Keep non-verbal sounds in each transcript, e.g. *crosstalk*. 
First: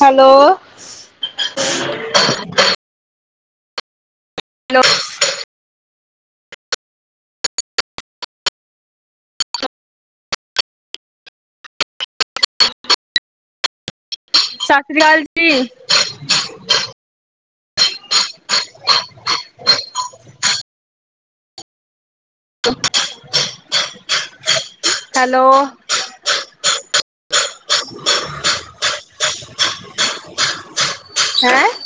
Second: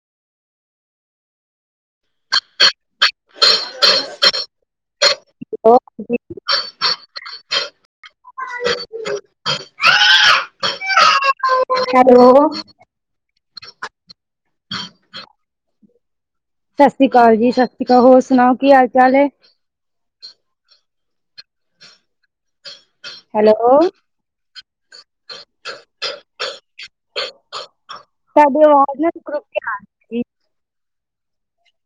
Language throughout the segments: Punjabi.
ਹੈਲੋ। *unintelligible* ਹੈਲੋ। ਜੀ। ਹੈਲੋ। ਸਤਿ ਸ੍ਰੀ ਅਕਾਲ ਜੀ। ਸਤਿ ਸ਼੍ਰੀ ਅਕਾਲ, ਜੀ ਸਤਿ ਸ਼੍ਰੀ ਅਕਾਲ ਹੋਰ ਸੁਣਾਓ ਕੀ ਹਾਲ ਚਾਲ ਹੈਂ। ਹੈਲੋ। ਹੈਲੋ ਤੁਹਾਡੀ ਅਵਾਜ਼ ਨਾ ਰੁੱਕ- ਰੁੱਕ ਕੇ ਆਣ। ਹੈਂਅ।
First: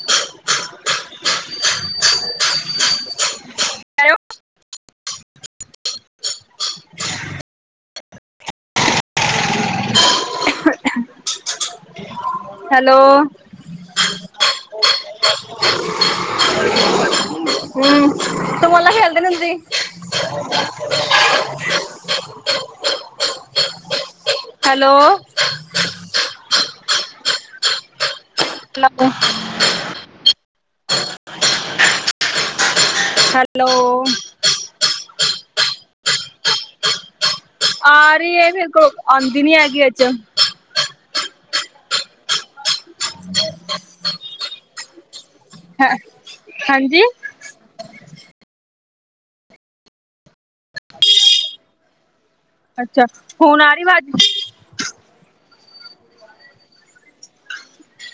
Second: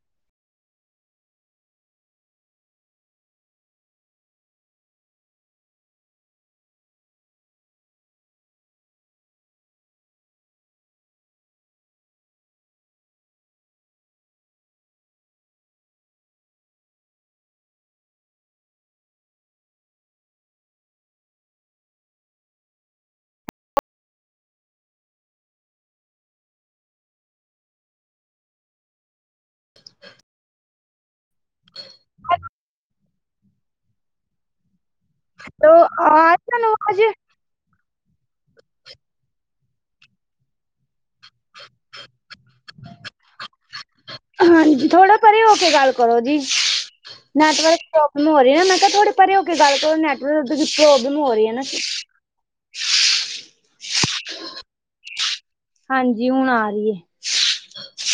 *inaudible* ਹੈਲੋ। ਹਮ ਤੂੰ ਬੋਲ ਨਾਲ ਖੇਲਦੀ ਨੀਂ ਹੁੰਦੀਂ। *unintelligible* *inaudible* ਹੈਲੋ। ਮਤਲੱਬ। ਹੈਲੋ। ਹੈਲੋ ਆ ਰਹੀ ਤੁਹਾਂਨੂੰ ਅਵਾਜ਼। ਆ ਰਹੀਂ ਹੈਂ, ਫਿਰ *unintelligible* ਆਂਦੀ ਨੀਂ ਹੈਗੀ ਵਿੱਚ। *inaudible* ਹ *unintelligible* ਹਾਂਜੀ, ਥੋੜਾ ਪਰੇ ਹੋ ਕੇ ਗੱਲ ਕਰੋ ਜੀ। ਹਾਂਜੀ ਨੈਟਵਰਕ ਪ੍ਰੋਬਲਮ ਹੋ ਰਹੀ ਨਾ ਮੈਂ ਕਿਹਾ ਥੋੜੇ ਪਰਰੇ ਹੋ ਕੇ ਗੱਲ ਕਰੋ ਨੈਟਵਰਕ ਪ੍ਰੋਬਲਮ ਹੋ ਰਹੀ ਹੈ ਨਾ। ਅੱਛਾ, ਹੁਣ ਆ ਰੀ ਵਾਜ? ਹਾਂਜੀ, ਹੁਣ ਆ ਰੀ ਏ।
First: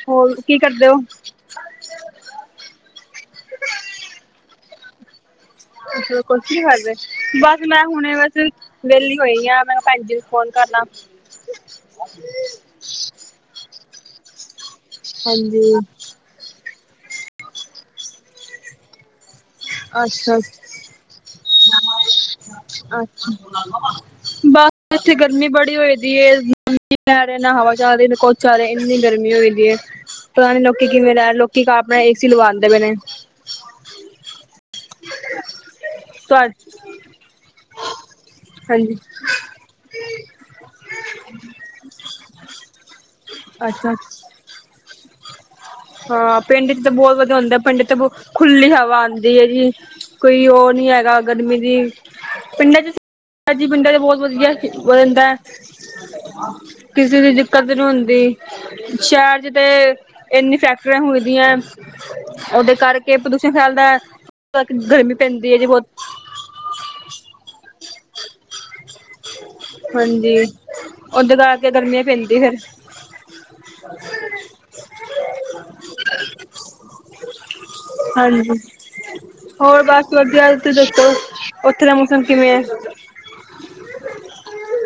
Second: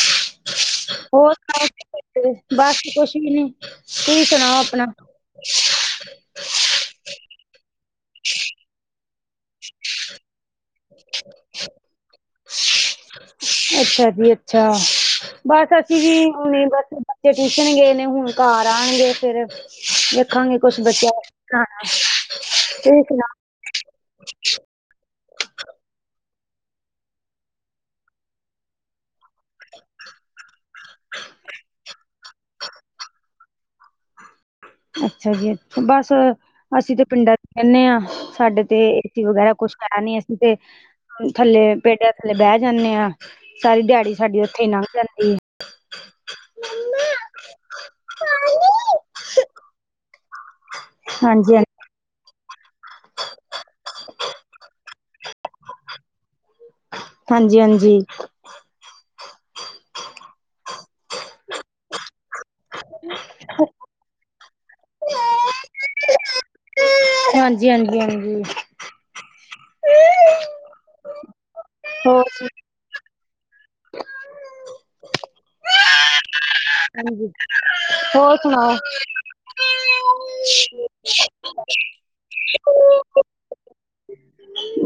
ਹੋਰ ਕੀ ਕਰਦੇ ਓ? ਹੋਰ *unintelligible* ਬਸ ਕੁਛ ਵੀ ਨੀ, ਤੁਸੀ ਸੁਨਾਓ ਅਪਨਾ। ਅੱਛਾ, ਕੁਛ ਕਰਦੇ, ਬਸ ਮੈਂ ਹੁਣੇ ਬਸ ਵੇਲੀ ਹੋਈ ਆਂ, ਮੈਂ ਭੈਨ ਜੀ ਨੂੰ ਫੋਨ ਕਰ ਲਾਂ। ਅੱਛਾ ਜੀ ਅੱਛਾ, ਬਸ ਹਾਂਜੀ ਅਸੀਂ ਜੀ ਹੁਨੀ ਬਸ ਬੱਚੇ ਟਿਊਸ਼ਨ ਗਏ ਨੇ, ਹੁਨ ਘਰ ਆਣਗੇ ਫੇਰ ਵੇਖਾਂਗੇ ਕੁਛ ਬੱਚਿਆਂ *unintelligible* ਤੁਸੀਂ ਸੁਣਾਓ? ਅੱਛਾ, ਬ ਇੱਥੇ ਗਰਮੀ ਬੜੀ ਹੋਈ ਦੀ ਏ, ਨਾ ਮੀਂ ਪੈ ਰਯਾ, ਨਾ ਹਵਾ ਚੱਲ ਰੀ ਨਾ, ਕੁੱਛ ਚ ਚੱਲ ਰਯਾ ਗਰਮੀ ਹੋਈ ਦੀ ਏ, ਪਤਾ ਨੀ ਲੋਕੀ ਕਿਵੇਂ ਲੈ, ਲੋਕੀ ਆਪਨਾ ਏ ਸੀ ਲਾਵਾਂਦੇ ਪਏ ਨੇ। ਅੱਛਾ ਜੀ ਅੱਛਾ, ਬਸ ਤੁਹਾ ਅਸੀਂ ਤੇ ਪਿੰਡਾਂ 'ਚ ਰਹਿੰਨੇ ਆਂ, ਸਾਡੇ ਤੇ ਹਾਂਜੀ ਏਸੀ ਵਗੈਰਾ ਕੁਛ *unintelligible* ਨੀ ਅਸੀਂ ਤੇ ਥੱਲੇ ਪੇਡੇਆ ਥੱਲੇ ਬੈ ਜਾਂਨੇ ਆਂ, ਸਾਰੀ ਅੱਛਾ ਦਿਹਾੜੀ ਸਾਡੀ ਓਥੇ ਈ ਨੰਗ ਜਾਂਦੀ ਏ। ਹਾਂ ਪਿੰਡ 'ਚ ਤੇ ਬੋਤ ਵਧੀਆ ਹੁੰਦਾ, ਪਿੰਡ 'ਚ ਬ ਖੁੱਲੀ ਹਵਾ ਆਂਦੀ ਏ ਜੀ। ਕੋਈ ਓ ਨੀ ਹੈਗਾ ਹਾਂਜੀ ਹਾਂਜੀ ਗਰਮੀ ਦੀ ਪਿੰਡਾਂ 'ਚ ਜੀ, ਪਿੰਡਾਂ 'ਚ ਬੋਤ ਵਧੀਆ ਵੇ ਹੁੰਦਾ ਐ। ਕਿਸੀ ਦੀ ਹਾਂਜੀ ਦਿੱਕਤ ਨੀ ਹਾਂਜੀ। ਹੁੰਦੀ ਸ਼ਹਿਰ 'ਚ ਤੇ ਏਨੀਂ ਫੈਕਟਰੀਆਂ ਹੁੰਦੀਆਂ ਓਦੇ ਕਰਕੇ ਪ੍ਰਦੂਸ਼ਣ ਫੈਲਦਾ। *unintelligible* ਗਰਮੀ ਪੈਂਦੀ ਐ ਜੀ ਬੋਤ। ਹਾਂਜੀ, ਹਾਂਜੀ, ਹਾਂਜੀ। ਹਾਂਜੀ, ਓਦੇ ਕਰਕੇ ਗਰਮੀ ਹੋਰ ਪੈਂਦੀ ਫੇਰ। *inaudible* ਹਾਂਜੀ, ਹੋਰ ਹਾਂਜੀ ਸੁਨਾਓ। *inaudible* ਹੋਰ ਬਸ ਵਧੀਆ ਤੁਸੀਂ ਦੱਸੋ ਉੱਥੇ ਦਾ ਮੌਸਮ ਕਿਵੇਂ ਹੈ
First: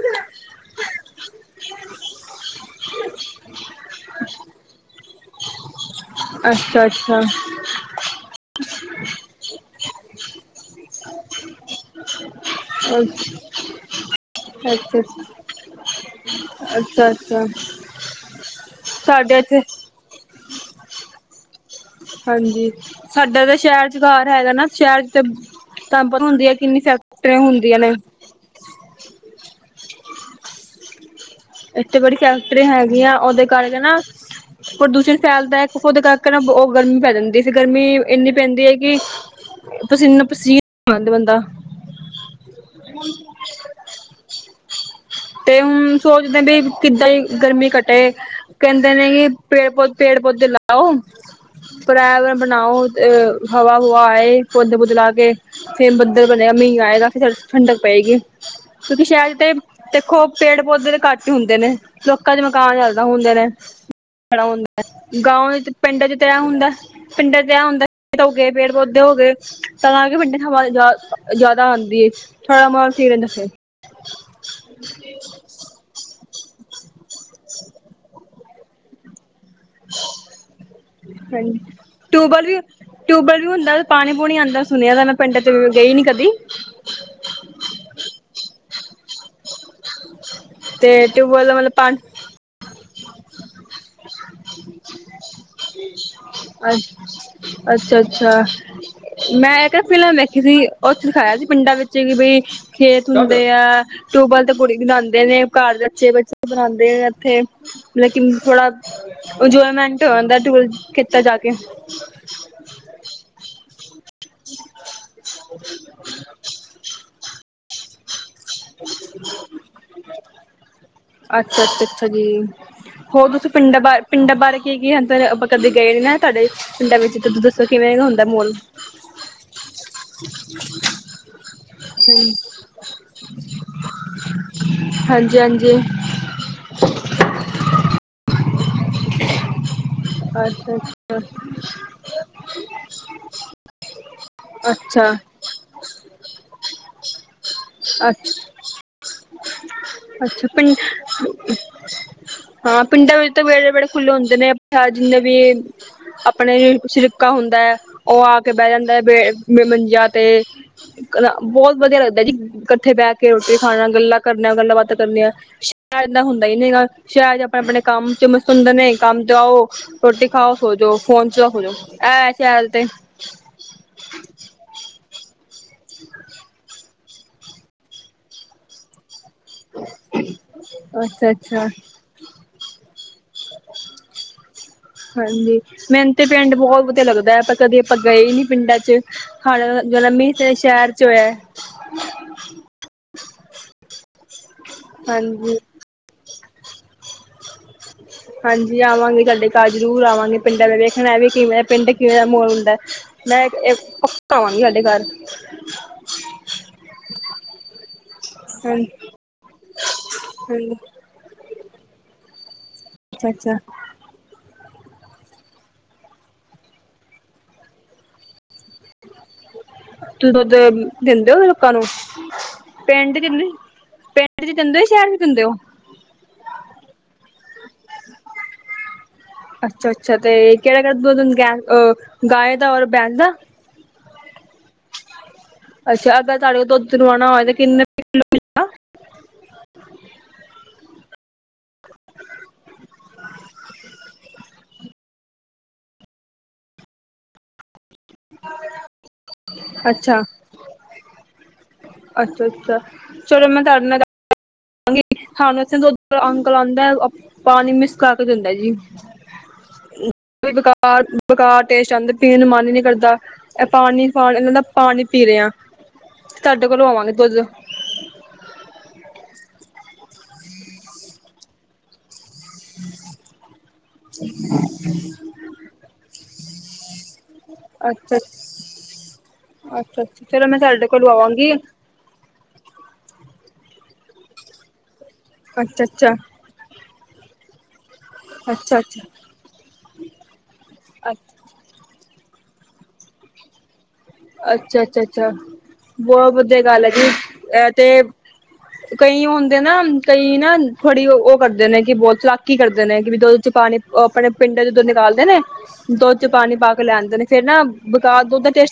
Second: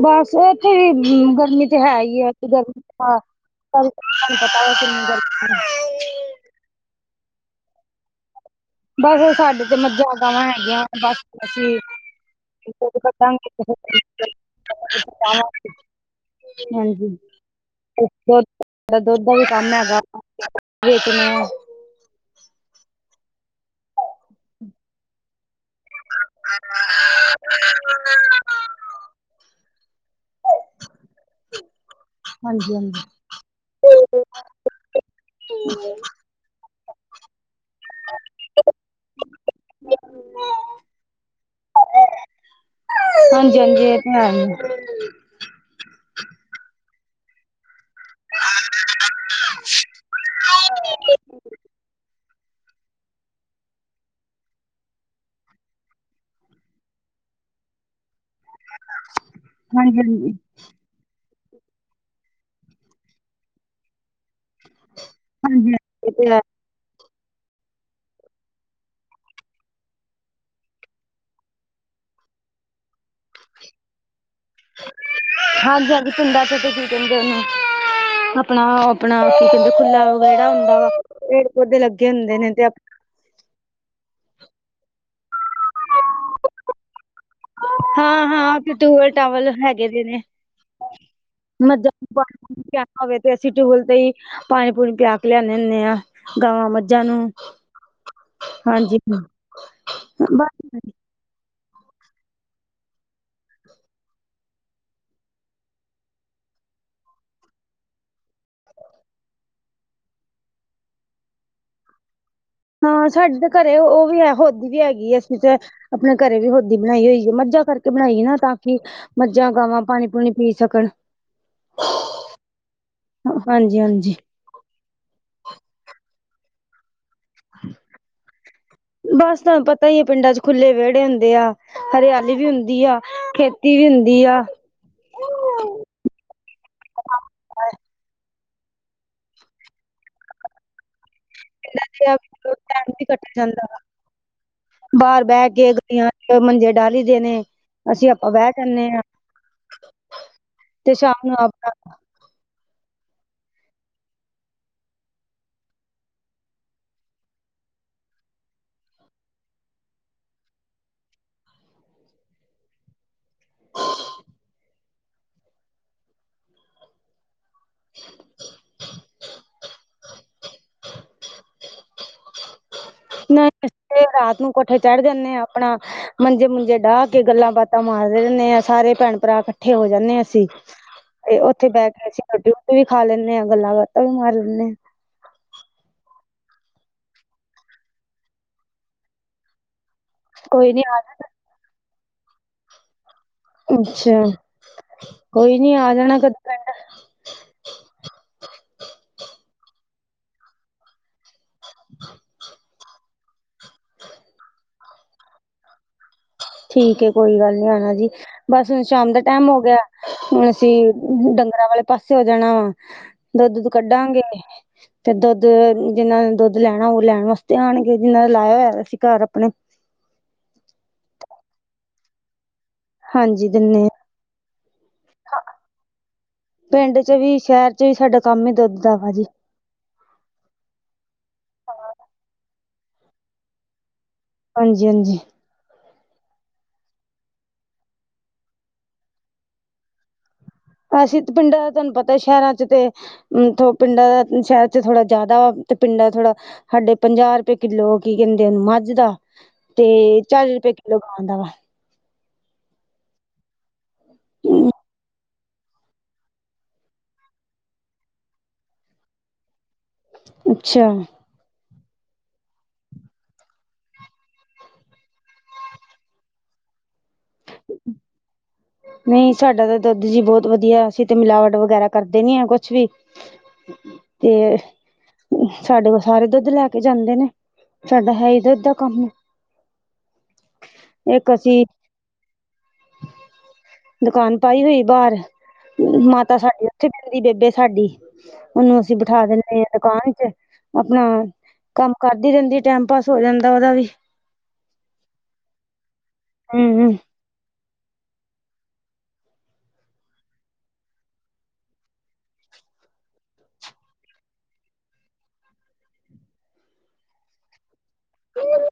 ਬਸ ਏਥੇ ਵੀ ਗਰਮੀ ਤੇ ਹੈ ਈ ਏ, ਏਥੇ ਗਰਮੀ ਦਾ *unintelligible* ਅੱਛਾ-ਅੱਛਾ। ਬਸ ਸਾਡੇ ਤੇ ਮੱਝਾ-ਗਾਵਾਂ ਹੈਗੀਆਂ ਬਸ ਅਸੀਂ। ਅੱਛਾ *unintelligible* ਹਾਂਜੀ, ਅੱਛਾ ਅੱਛਾ *unintelligible* ਸਾਡਾ ਦੁੱਧ ਦਾ ਸਾਡੇ ਵੀ ਇੱਥੇ ਕੰਮ ਹੈਗਾ। *unintelligible* ਵੇਚਨੇ ਆਂ। ਹਾਂਜੀ, ਸਾਡਾ ਤੇ ਸ਼ਹਿਰ 'ਚ ਘਰ ਹੈਗਾ ਨਾ ਸ਼ਹਿਰ 'ਚ ਤੇ *unintelligible* ਹੁੰਦੀਆਂ, ਕਿੰਨੀ ਫੈਕਟਰੀਆਂ ਹੁੰਦੀਆਂ ਨੇ। ਏਥੇ ਬੜੀ ਫੈਕਟਰੀਆਂ ਹਾਂਜੀ ਹਾਂਜੀ ਹੈਗੀਆਂ, ਓਦੇ ਕਰਕੇ ਨਾ ਪ੍ਰਦੂਸ਼ਣ ਫੈਲਦਾ ਓਦੇ ਕਰ ਨਾ ਓ ਗਰਮੀ ਪੈ ਜਾਂਦੀ, ਫੇਰ ਗਰਮੀ ਇੰਨੀ ਪੈਂਦੀ ਹੈਕਿ ਪਸੀਨਾ-ਪਸੀਨ ਹੋ ਜਾਂਦਾ ਬੰਦਾ। ਹਾਂਜੀ-ਹਾਂਜੀ, ਏ ਤੇ ਹੈ। ਤੇ ਹੁਨ ਸੋਚਦੇ ਵੀ ਕਿੱਦਾਂ ਹੀ ਗਰਮੀ ਕੱਟ ਤੇ ਕਹਿੰਦੇ ਨੇ ਪੇੜ-ਪੌ, ਪੇੜ ਪੌਦੇ ਲਾਓ। ਹਾਂਜੀ ਪਰਾਏਵਰਨ ਬਨਾਓ *unintelligible* ਹਵਾ-ਹੁਵਾ ਆਏ, ਪੌਦੇ ਪੁਦੇ ਲ ਕੇ ਫਿਰ ਬੱਦਲ ਬਨੇਗਾ, ਮੀਂ ਆਏਗਾ ਫਿਰ ਠੰਡਕ ਪਏਗੀ। ਕਿਉਂਕਿ ਸ਼ਹਿਰ 'ਚ ਤੇ ਹਾਂਜੀ ਹਾਂਜੀ ਪੇੜ-ਪੌਦੇ ਤੇ ਘੱਟ ਹੀ ਹੁੰਦੇ ਨੇ, ਲੋਕਾਂ ਦੇ ਮਕਾਨ ਜਾਦਾ ਹੁੰਦੇ ਨੇ। ਖੜਾ ਹੁੰਦਾ, ਗਾਵ ਵਿੱਚ ਤੇ ਹਾਂਜੀ ਪਿੰਡਾਂ ਇਹ 'ਚ ਤੇ ਐ ਹੈ ਹੁੰਦਾ ਪਿੰਡ 'ਚ ਤੇ ਐ ਹੁੰਦਾ, ਪੇੜ ਹੋ ਗੇ, ਪੇੜ ਪੌਦੇ ਹੋ ਗੇ। ਤਾਂ ਕਰ ਕੇ ਪਿੰਡ 'ਚ ਹਵਾ ਜਾ ਜਾਦਾ ਆਂਦੀ ਏ, ਥੋੜਾ *unintelligible* ਹਾਂਜੀ-ਹਾਂਜੀ। ਪਿੰਡਾਂ ਚ ਕੀ ਕਹਿੰਦੇ ਆਪਣਾ ਆਪਣਾ ਕੀ ਕਹਿੰਦੇ। ਫੁੱੱਲਾ ਵਗੈੜਾ ਹੁੰਦਾ ਵਾ ਪੇੜ ਹਾਂਜੀ ਪੌੇਦੇ ਲੱਗੇ ਹੁੰਦੇ ਟਿਊਬਵੈਲ ਨੇ ਵੀ ਤੇ ਟਿਊਬਵੈਲ ਵੀ ਹੁੰਦਾ ਪਾਣੀ ਪੂਣੀ ਆਉਂਦਾ ਸੁਣਿਆ ਤਾਂੈ ਪਿੰਡਾਂ ਤੇ ਗਈ ਨੀ ਕਦੀ ਹਾਂ ਹਾਂ ਟੂਵਲ ਟਾਵਲ ਹੈਗੇ ਦੇ ਨੇ। ਤੇ ਟਿਊਬਵੈਲ ਦਾ ਮਤਲਬ ਮੱਝਾਂ ਨੂੰ ਪਾਣੀ ਪਿਆਣਾ ਹੋਵੇ ਤੇ ਅਸੀਂ ਟੂਵਲ ਤੇ ਹੀ ਪਾਣੀ ਪੂਣੀ ਪਿਆ ਕੇ ਲਿਆਉਂਦੇ ਹੁੰਦੇ ਆਂ ਗਾਵਾਂ ਮੱਝਾਂ ਨੂੰ ਅੱਛਾ, ਅੱਛਾ ਹਾਂਜੀ ਮੈਂ ਇੱਕ ਫਿਲਮ ਦੇਖੀ ਸੀ। ਉਹਦੇ ਦਿਖਾਇਆ ਸੀ ਪਿੰਡਾਂ ਵਿੱਚ ਕਿ ਬਈ ਖੇਤ ਹੁੰਦੇ ਆ। ਟਿਊਬਵੈਲ ਤੇ ਕੁੜੀ ਬਣਾਉਂਦੇ ਨੇ ਘਰ ਦੇ ਬੱਚੇ, ਬੱਚੇ ਬਣਾਉਂਦੇ ਨੇ ਇੱਥੇ ਲੇਕਿਨ ਥੋੜਾ ਇੰਜੋਏਮੈਂਟ ਹੋ ਜਾਂਦਾ ਟੂਰ ਕੀਤਾ ਜਾ ਕੇ ਹਾਂ ਸਾਡੇ ਘਰੇ ਉਹ ਵੀ ਹੈ ਹੋਦੀ ਵੀ ਹੈਗੀ ਅਸੀਂ ਤੇ ਆਪਣੇ ਘਰੇ ਵੀ ਹੋਦੀ ਬਣਾਈ ਹੋਈ ਆ ਮੱਝਾਂ ਕਰਕੇ ਬਣਾਈ ਨਾ। ਤਾਂ ਕਿ ਮੱਝਾਂ ਗਾਵਾਂ ਪਾਣੀ ਪੂਣੀ ਪੀ ਸਕਣ। ਅੱਛਾ ਅੱਛਾ ਅੱਛਾ ਜੀ ਹੋਰ ਤੁਸੀਂ ਹਾਂਜੀ ਪਿੰਡਾਂ ਬਾਰੇ ਹਾਂਜੀ ਪਿੰਡਾਂ ਬਾਰੇ ਕੀ ਕੀ ਹ ਆਪਾਂ ਕਦੇ ਗਏ ਨ ਨਾ। ਤੁਹਾਡੇ ਪਿੰਡਾਂ ਵਿੱਚ ਤੁਸੀਂ ਦੱਸੋ ਕਿਵੇਂਗਾ ਹੁੰਦਾ ਮਾਹੌਲ? ਬਸ ਤੁਹਾਨੂੰ ਪਤਾ ਹੀ ਆ ਪਿੰਡਾਂ ਚ ਖੁੱਲੇ ਵਿਹੜੇ ਹੁੰਦੇ ਆ ਹਰਿਆਲੀ ਵੀ ਹੁੰਦੀ ਆ। ਖੇਤੀ ਵੀ ਹੁੰਦੀ ਆ। ਹਾਂਜੀ, ਹਾਂਜੀ। ਅ *unintelligible* ਅੱਛਾ ਅੱਛਾ ਪਿੰਡਾਂ ਵਿੱਚ ਟਾਈਮ ਨਹੀਂ ਕੱਟਿਆ ਜਾਂਦਾ ਵਾ ਅੱਛਾ ਅੱਛਾ ਬਾਹਰ ਬਹਿ ਕੇ ਗਡੀਆਂ ਮੰਜੇ ਡਾ ਲਈ ਦੇ ਨੇ। ਅਸੀਂ ਆਪਾਂ ਬਹਿ ਅੱਛਾ ਜਾਂਣੇ ਹਾਂ ਅੱਛਾ ਪਿੰਡ ਤੇ ਸ਼ਾਮ ਨੂੰ ਆਪਣਾ ਹਾਂ ਪਿੰਡਾਂ ਵਿੱਚ ਤਾਂ ਵਿਹੜੇੇ, ਵਿਹੜੇ ਖੁੱਲੇ ਹੁੰਦੇ ਨੇ ਜਿੰਨੇ ਵੀ ਆਪਣੇ ਸਿਰਕਾ ਹੁੰਦਾ ਹੈ ਉਹ ਆ ਕੇ ਬਹਿ ਜਾਂਦਾ ਹੈ ਬੇ ਮੰਜਿਆ ਤੇ ਬਹੁਤ ਵਧੀਆ ਲੱਗਦਾ ਜੀ ਇਕੱਠੇ ਬਹਿ ਕੇ ਰੋਟੀ ਖਾਣਾ ਗੱਲਾਂ ਕਰਨੀਆਂ ਗੱਲਾਂ ਬਾਤ ਕਰਨੀਆਂ ਸ਼ਹਿਰ ਦਾ ਹੁੰਦਾ ਹੀ ਨਹੀ ਸ਼ਹਿਰ ਆਪਣੇ ਕੰਮ ਚ ਮਸਤ ਹੁੰਦੇ ਨੇ ਕੰਮ ਤੋਂ ਆਓ ਰੋਟੀ ਖਾਓ ਸੋਜੋ ਫੋਨ ਚ ਖੋਜੋ ਐ ਸ਼ਿਆਲ ਤੇ ਨਹੀਂ ਅਸੀ ਰਾਤ ਨੂੰ ਕੋਠੇ ਚੜ ਜਾਣੇ ਹਾਂ ਆਪਣਾ ਮੰਜੇ ਮੁਜੇ ਡਾਹ ਕੇ ਗੱਲਾਂ ਬਾਤਾਂ ਮਾਰਦੇ ਰਹਿੰਦੇ ਆਾਂ ਸਾਰੇ ਭੈਣ ਭਰਾ ਇਕੱਠੇ ਹੋ ਜਾਂਦੇ ਹਾਂ ਅਸੀਂ ਅੱਛਾ ਤੇ ਅੱਛਾ ਉੱਥੇ ਬਹਿ ਕੇ ਅਸੀਂ ਗੱਡੀ ਵੀ ਖਾ ਲੈਂਦੇ ਹਾਂ ਗੱਲਾਂ ਬਾਤਾਂ ਵੀ ਮਾਰ ਲੈਂਦੇ ਹਾਂ ਹਾਂਜੀ ਮੈਨੂੰ ਤੇ ਪਿੰਡ ਬਹੁਤ ਵਧੀਆ ਲੱਗਦਾ ਹੈ ਪਰ ਕਦੇ ਆਪਾਂ ਗਏ ਹੀ ਨੀ ਪਿੰਡਾਂ ਚ ਹਾੜਾ ਤੇ ਜਨਮ ਵੀ ਕੋਈ ਨੀ ਸ਼ਹਿਰ ਆ ਚ ਹੋਇਆ ਜਾਣਾ ਅੱਛਾ ਹਾਂਜੀ ਕੋਈ ਨੀ ਆ ਜਾਣਾ। ਪਿੰਡ ਹਾਂਜੀ ਆਵਾਂਗੇ ਤੁਹਾਡੇ ਘਰ ਜ਼ਰੂਰ ਆਵਾਂਗੇ ਪਿੰਡਾਂ ਨੇ ਵੇਖਣਾ ਵੀ ਕਿਵੇਂ ਪਿੰਡ ਕਿਵੇਂ ਦਾ ਮਾਹੌਲ ਹੁੰਦਾ ਮੈਂ ਪੱਕਾ ਆਵਾਂਗੀ ਤੁਹਾਡੇ ਘਰ। ਠੀਕ ਕੋਈ ਗੱਲ ਨੀ ਆਉਣਾ ਜੀ ਬਸ ਹੁਣ ਹਾਂਜੀ ਸ਼ਾਮ ਦਾ ਟੈਮ ਹੋ ਗਿਆ ਹੁਣ ਅਸੀਂ ਹਾਂਜੀ ਡੰਗਰਾਂ ਵਾਲੇ ਪਾਸੇ ਹੋ ਜਾਣਾ ਵਾ ਅੱਛਾ ਦੁਧ, ਅੱਛਾ ਦੁੱਧ ਕੱਢਾਂਗੇ। ਤੇ ਦੁੱਧ ਜਿਹਨਾਂ ਨੇ ਦੁੱਧ ਲੈਣਾ ਉਹ ਲੈਣ ਵਾਸਤੇ ਆਉਣਗੇ ਜਿਨਾਂ ਦਾ ਲਾਇਆ ਹੋਇਆ ਅਸੀਂ ਘਰ ਆਪਣੇ ਤੁਸੀ ਦੁੱਧ ਦਿੰਦੇ ਹੋ ਲੋਕਾਂ ਨੂੰ ਪਿੰਡ ਚ ਹਾਂਜੀ ਦਿੰਨੇ ਆ ਪਿੰਡ ਚ ਦਿੰਦੇ ਹੋ ਸ਼ਹਿਰ ਚ ਦਿੰਦੇ ਹੋ। ਪਿੰਡ ਚ ਵੀ ਸ਼ਹਿਰ ਚ ਵੀ ਸਾਡਾ ਕੰਮ ਹੀ ਦੁੱਧ ਦਾ ਵਾ ਜੀ। ਅੱਛਾ, ਅੱਛਾ ਤੇ ਕਿਹੜਾ, ਕਿਹੜਾ ਗਾਏ ਦਾ ਔਰ ਬੈਸ ਦਾ। ਹਾਂਜੀ, ਹਾਂਜੀ। ਅੱਛਾ ਅਗਰ ਤੁਹਾਡੇ ਕੋ ਦੁੱਧ ਲਵਾਉਣਾ ਹੋਵੇ ਤੇ ਕਿੰਨੇ ਕਿੰਨਾ ਕੁ ਅਸੀਂ ਪਿੰਡਾਂ ਦਾ ਤੁਹਾਨੂੰ ਪਤਾ ਸ਼ਹਿਰਾਂ ਚ ਤੇ ਹਮ ਪਿੰਡਾਂ ਦਾ ਸ਼ਹਿਰ ਚ ਥੋੜਾ ਜ਼ਿਆਦਾ ਵਾ ਤੇ ਪਿੰਡਾਂ ਦਾ ਥੋੜਾ ਸਾਡੇ ਪੰਜਾਹ ਰੁਪਏ ਕਿੱਲੋ ਹੋ ਕੀ ਕਹਿੰਦੇ ਉਹਨੂੰ ਮੱਝ ਦਾ ਤੇ ਅੱਛਾ ਚਾਲੀ ਰੁਪਏ ਕਿੱਲੋ ਗਾਂ ਦਾ ਵਾ ਅੱਛਾ ਅੱਛਾ ਚੋਲੋ ਮੈਂ ਤੁਹਡੇ ਨਾਲ ਵਾ ਹੈ ਸਾਨੂੰ ਇਥੇ ਦ ਅੰਕਲ ਆਂਦਾਏ ਅ ਪਾਨੀ ਮਿਸ ਕਰਕੇ ਦਿੰਦਾਏ ਜੀ। ਅੱਛਾ ਬਕਾਰ। ਬਕਾਰ ਟੇਸਟ ਆਂਦ ਪੀਨ ਨੂੰ ਮਨ ਹੀ ਨੀ ਕਰਦਾ, ਇਹ ਪਾਣੀ ਪਾ ਇਹ ਦਾ ਪਾਣੀ ਪੀ ਰੇਆਂ। ਸਾਡੇ ਕੋਲੋਂ ਵਾਂਗੇ ਦੁੱਧ। ਨੀ ਸਾਡਾ ਤਾਂ ਦੁਧ ਜੀ ਬੋਤ ਵਧੀਆ। ਅਸੀਂ ਤੇ ਮਿਲਾਵਟ ਵਗੈਰਾ ਕਰਦੇ ਨੀ ਏ ਕੁਛ ਵੀ। ਤੇ *inaudible* ਸਾਡੇ ਕੋਲ ਸਾਰੇ ਦੁੱਧ ਲੈ ਕੇ ਜਾਂਦੇ ਨੇ, ਸਾਡਾ ਹੈ ਈ ਦੁੱਧ ਦਾ ਕੰਮ। ਚ ਚਲੋ ਮੈਂ ਸਾਡੇ ਕੋਲ ਇੱਕ ਲੂਆਵਾਂਗੀ। ਅਸੀਂ ਦੁਕਾਨ ਪਾਈ ਹੋਈ ਬਾਰ, ਅੱਛਾ-ਅੱਛਾ, ਮਾਤਾ ਸਾਡੀ ਉੱਥੇ ਬੇਂਦੀ, ਬੇਬੇ ਸਾਡੀ। ਉਹਨੂੰ ਅਸੀਂ ਅੱਛਾ-ਅੱਛਾ, ਬਿਠਾ ਦਿੰਨੇ ਹਾਂ। ਦੁਕਾਨ ਚ, ਆਪਣਾ ਕੰਮ ਕਰਦੀ ਰੇਂਦੀ ਟੈਮ ਪਾਸ ਹੋ ਜਾਂਦਾ ਉਹਦਾ ਵੀ। ਅੱਛਾ-ਅੱਛਾ-ਅੱਛਾ ਬਹੁਤ ਵਧੀਆ ਗੱਲ ਆ ਹਮ ਜਾ ਤੇ ਕਈ ਉਹ ਹੁੰਦੇ ਨਾ, ਕਈ ਨਾ ਥੋੜੀ ਉ ਉਹ ਕਰਦੇ ਨੇ ਕਿ ਬੋਤ ਚਲਾਕੀ ਕਰਦੇ ਨੇ, ਕਿ ਵੀ ਦੁੱਧ ਚ ਪਾਣੀ ਉਹ ਆਪਣੇ ਪਿੰਡ ਚ ਧੁੱਧ ਨਿਕਾਲਦੇ ਨੇ, ਦੁੱਧ ਚ ਪਾਨੀ ਪਾ ਕੇ ਲੈਦੇ ਨੇ ਫੇਰ ਨਾ ਬਕਾ *unintelligible*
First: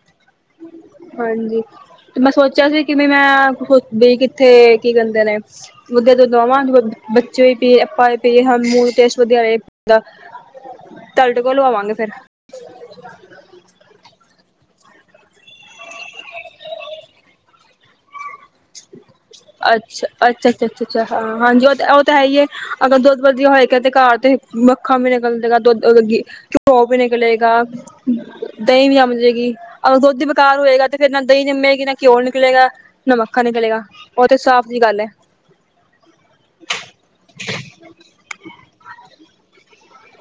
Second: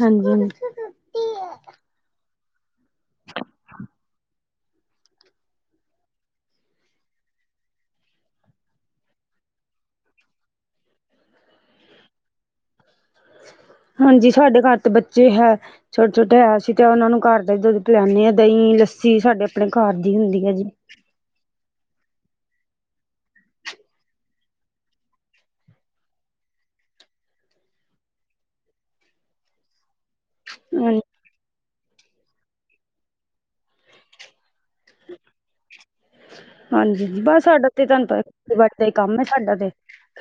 ਹਾਂਜੀ ਹਾਂਜੀ ਹੁੰਦਾਏ। ਤੇ ਮੈਂ ਸੋਚਿਆ ਸੀ ਕਿ ਵੀ ਮੈਂ, ਬਈ ਕਿੱਥੇ ਕੀ ਕਹਿੰਦੇ ਨੇ ਵਧੀ ਤੋਂ ਦਵਾਵਾਂ ਬੱਚੇ ਈ ਪੀਏ ਅਪਾਂ ਵੀ ਪੀਏ ਸੂੰਹ ਤੇਸ ਵਧੀਆ ਰਏਗਾ। ਤਾਡੇ ਕੋਲ ਲੂਆਵਾਂਗੇ ਫੇਰ। ਹਾਂਜੀ ਸਾਡੇ ਘਾਰ ਤੇ ਬੱਚੇ ਹੈ, ਛੋਟੇ-ਛੋਟੇ ਹੈ, ਸੀ ਤੇ ਉਹਨਾਂ ਨੂੰ ਘਾਰ ਦਾ ਈ ਦੁੱਧ ਪਿਆਂਨੇ ਆਂ। ਦਹੀਂ, ਲੱਸੀ ਸਾਡੇ ਆਪਨੇ ਘਰ ਅੱਛਾ ਦੀ ਹੁੰਦੀ ਅੱਛਾ ਹੈ ਅੱਛਾ ਜੀ। ਅੱਛਾ ਅੱਛਾ ਹਾਂ, ਹਾਂਜੀ ਉਹ ਤ ਉਹ ਤਾਂ ਹੈ ਈ ਐ, ਅਗਰ ਦੁੱਧ ਵਧੀਆ ਹੋਇਗਾ ਤੇ ਘਾਰ ਤੇ ਮੱਖਣ ਵੀ ਨਿਕਲਜੇਗਾ ਦੁੱਧ ਲੱਗੀ ਘਓ ਵੀ ਨਿਕਲੇਗਾ, ਦਹੀਂ ਵੀ ਜਮਜੇਗੀ ਔਰ ਦੁੱਧ ਦੀ ਘਾਰ ਹੋਏਗਾ ਤੇ ਹਾਂਜੀ ਫੇਰ ਨਾ ਦਹੀਂ ਜੰਮੇਗੀ, ਨਾ ਘਿਓ ਨਿਕਲੇਗਾ, ਨਾ ਮੱਖਨ ਨਿਕਲੇਗਾ ਉਹ ਤੇ ਸਾਫ਼ ਜੀ ਗੱਲ ਐ। ਹਾਂਜੀ ਬਸ ਸਾਡਾ ਤੇ ਤੁਹਾਨੂੰ ਪਤਾ *inaudible* ਦਾ ਈ ਕੰਮ ਐ ਸਾਡਾ ਤੇ।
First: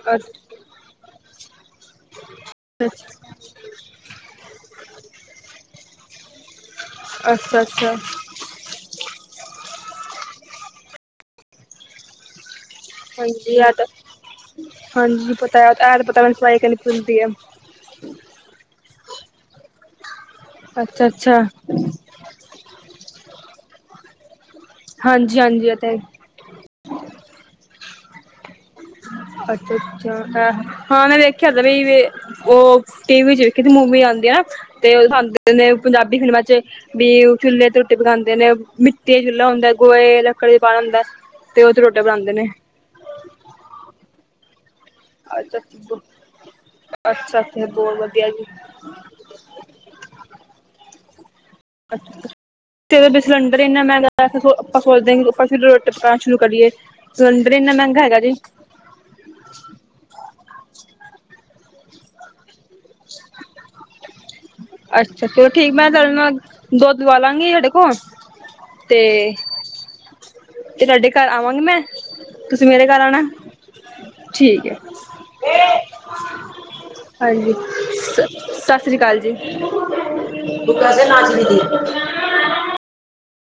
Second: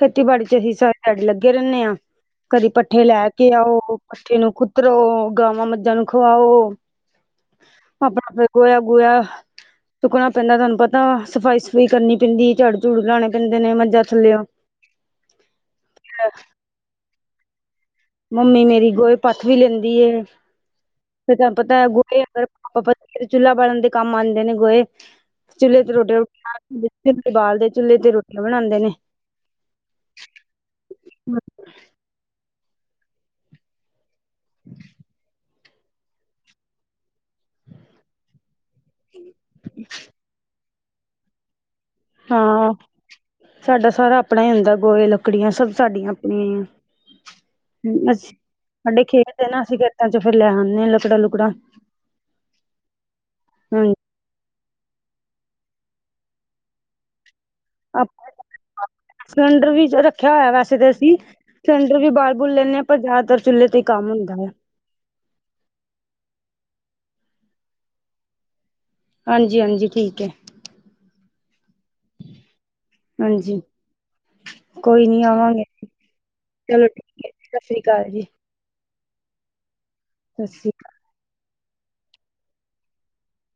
ਖੇਤੀਬਾੜੀ ਚ ਅਹੀ ਸਾਰੀ ਦੇਹਾੜੀ ਲੱਗੇ ਰਹਿੰਦੇ ਆਂ, ਕਦੀ ਪੱਠੇ ਲੈ ਕੇ ਆਓ, ਪੱਠੇ ਨੂੰ ਕੁਤਰੋ, ਗਾਵਾਂ-ਮੱਝਾਂ ਨੂੰ ਖੁਆਓ। ਅੱਛਾ ਅੱਛਾ ਆਪਣਾ ਫੇਰ ਗੋਆ-ਗੁਆ। ਚੁਕਣਾ ਪੈਂਦਾ ਤੁਹਾਨੂੰ ਪਤਾ ਵਾ। ਸਫ਼ਾਈ-ਸਫੂਈ ਕਰਨੀ ਪੈਂਦੀ, ਝਾੜੂ ਝੂੜੂ ਲਾਉਣੇ ਪੈਂਦੇ ਹਾਂਜੀ ਅ ਨੇ ਤੇ, ਮੱਝਾਂ ਥੱਲਿਓ ਹਾਂਜੀ ਪਤਾਏ ਐ ਤਾਂ ਪਤਾ ਮੈਨੂੰ ਸਫਾਈ ਕਰਨੀ ਪੈਂਦੀ ਆ। ਮੰਮੀ ਮੇਰੀ ਗੋਹੇ ਪੱਥ ਵੀ ਲੈਂਦੀ ਐ। ਅੱਛਾ-ਅਛ। ਫੇਰ ਤੁਹਾਨੂੰ ਪਤਾਏ, ਗੋਹੇ ਅਗ ਪਤਾ ਫ ਚੁੱਲ੍ਹਾ ਬਾਲਨ ਦੇ ਕੰਮ ਆਂਦੇ ਨੇ ਗੋਏ। ਹਾਂਜੀ-ਹਾਂਜੀ ਅ। ਰੋਟੀ-ਰੁਟੀ *inaudible* ਬਾਲਦੇ ਚੁੱਲ੍ਹੇ ਤੇ ਰੋਟੀਆਂ ਬਣਾਦੇ ਨੇ। ਅੱਛਾ-ਅੱਛਾ ਐ ਹਾਂ ਮੈਂ ਦੇੇਖਿਆ ਤੇ ਏ ਈ ਵੇ। ਉਹ ਟੀ ਵੀ ਚ ਵੇਖੀ ਮੂਵੀ ਆਨ ਦੇਆਂ, ਤੇ ਉਹ ਖਾਂਦੇ ਨੇ ਪੰਜਾਬੀ ਫਿਲਮਾਂ ਚ ਬੀ ਚੁੱਲੇ ਤੇ ਰੋਟੀ ਪਕਾਂਦੇ ਨੇ ਮਿੱਟੀ ਚੁੱਲਾ ਹੁੰਦਾਏ। ਗੋਏ, ਲੱਕੜੀ ਬਾਲ ਹੁੰਦਾਏ, ਤੇ ਓਦ ਤੇ ਰੋਟੀ ਬਣਾਂ ਹਾਂ, ਸਾਡਾ ਸਾਰਾ ਆਪਣਾ ਹੀ ਹੁੰਦਾ ਗੋਇਲ। ਕੜੀਆਂ ਅੱਛਾ ਸਭ ਸਾਡੀਆਂ ਆਪਣੀਆਂ ਆ। ਅੱਛਾ ਅੱਛਾ ਬਹੁਤ ਹੁੰ ਅਸ ਵਧੀਆ ਜੀ ਸਾਡੇ ਖੇਤ ਏ ਨਾ, ਅਸੀਂ ਖੇਤਾਂ ਚ ਫੇਰ ਲੈ ਆਂਦੇ ਆਂ ਲੱਕੜਾ-ਲੁਕੜਾ। *inaudible* ਤੇਰੇ ਓਧਰ ਸਿਲੰਡਰ ਇੰਨਾ ਹੂੰ ਮਹਿੰਗਾ ਆਪਾਂ ਸੋਚ ਆਪਾਂ ਸੋਚਦਿਆਂ ਕੀ ਆਪਾਂ ਫੇਰ ਰੋਟੀ ਪਕਣਾ ਸ਼ੁਰੂ ਕਰੀਏ। ਸਿਲਿੰਡਰ ਈ ਇਨਾ ਮੈਂਗਾ ਹੇਗਾ ਜੇ। ਸਿਲੰਡਰ ਵੀ ਜ ਰੱਖਿਆ ਹੋਇਆ ਵੈਸੇ ਤੇ ਅਸੀਂ, ਸਿਲੰਡਰ ਵੀ ਬਾਲ-ਬੁਲ ਲੈਂਦੇ ਆਂ ਪਰ ਜ਼ਿਆਦਾਤਰ ਚੁੱਲ੍ਹੇ ਤੇ ਕੰਮ ਹੁੰਦਾ ਵੇਆਂ। ਅੱਛਾ, ਚਲੋ ਠੀਕ, ਮੈਂ ਤੁਹਾਡੇ ਨਾਲ, ਦੁੱਧ ਲੁਆਲਾਂਗੀ ਸਾਡੇ ਕੋਲ ਤੇ ਹਾਂਜੀ-ਹਾਂਜੀ ਠੀਕ ਐ। ਤੇ ਤੁਹਾਡੇ ਘਾਰ ਅਵਾਂਗੀ ਮੈਂ, ਤੁਸੀਂ ਮੇਰੇ ਘਰ ਆਣਾ। ਹਾਂਜੀ ਠੀਕ ਹੈ ਕੋਈ ਨੀ ਆਵਾਂਗੇ, ਚਲੋ ਠੀਕ ਐ। ਹਾਂਜੀ ਸਸ ਸ੍ਰੀ ਕਾਲ ਸ ਜੀ। ਸਤਿ ਸ਼੍ਰੀ ਅਕਾਲ ਸਤਿ ਸ਼੍ਰੀ ਜੀ।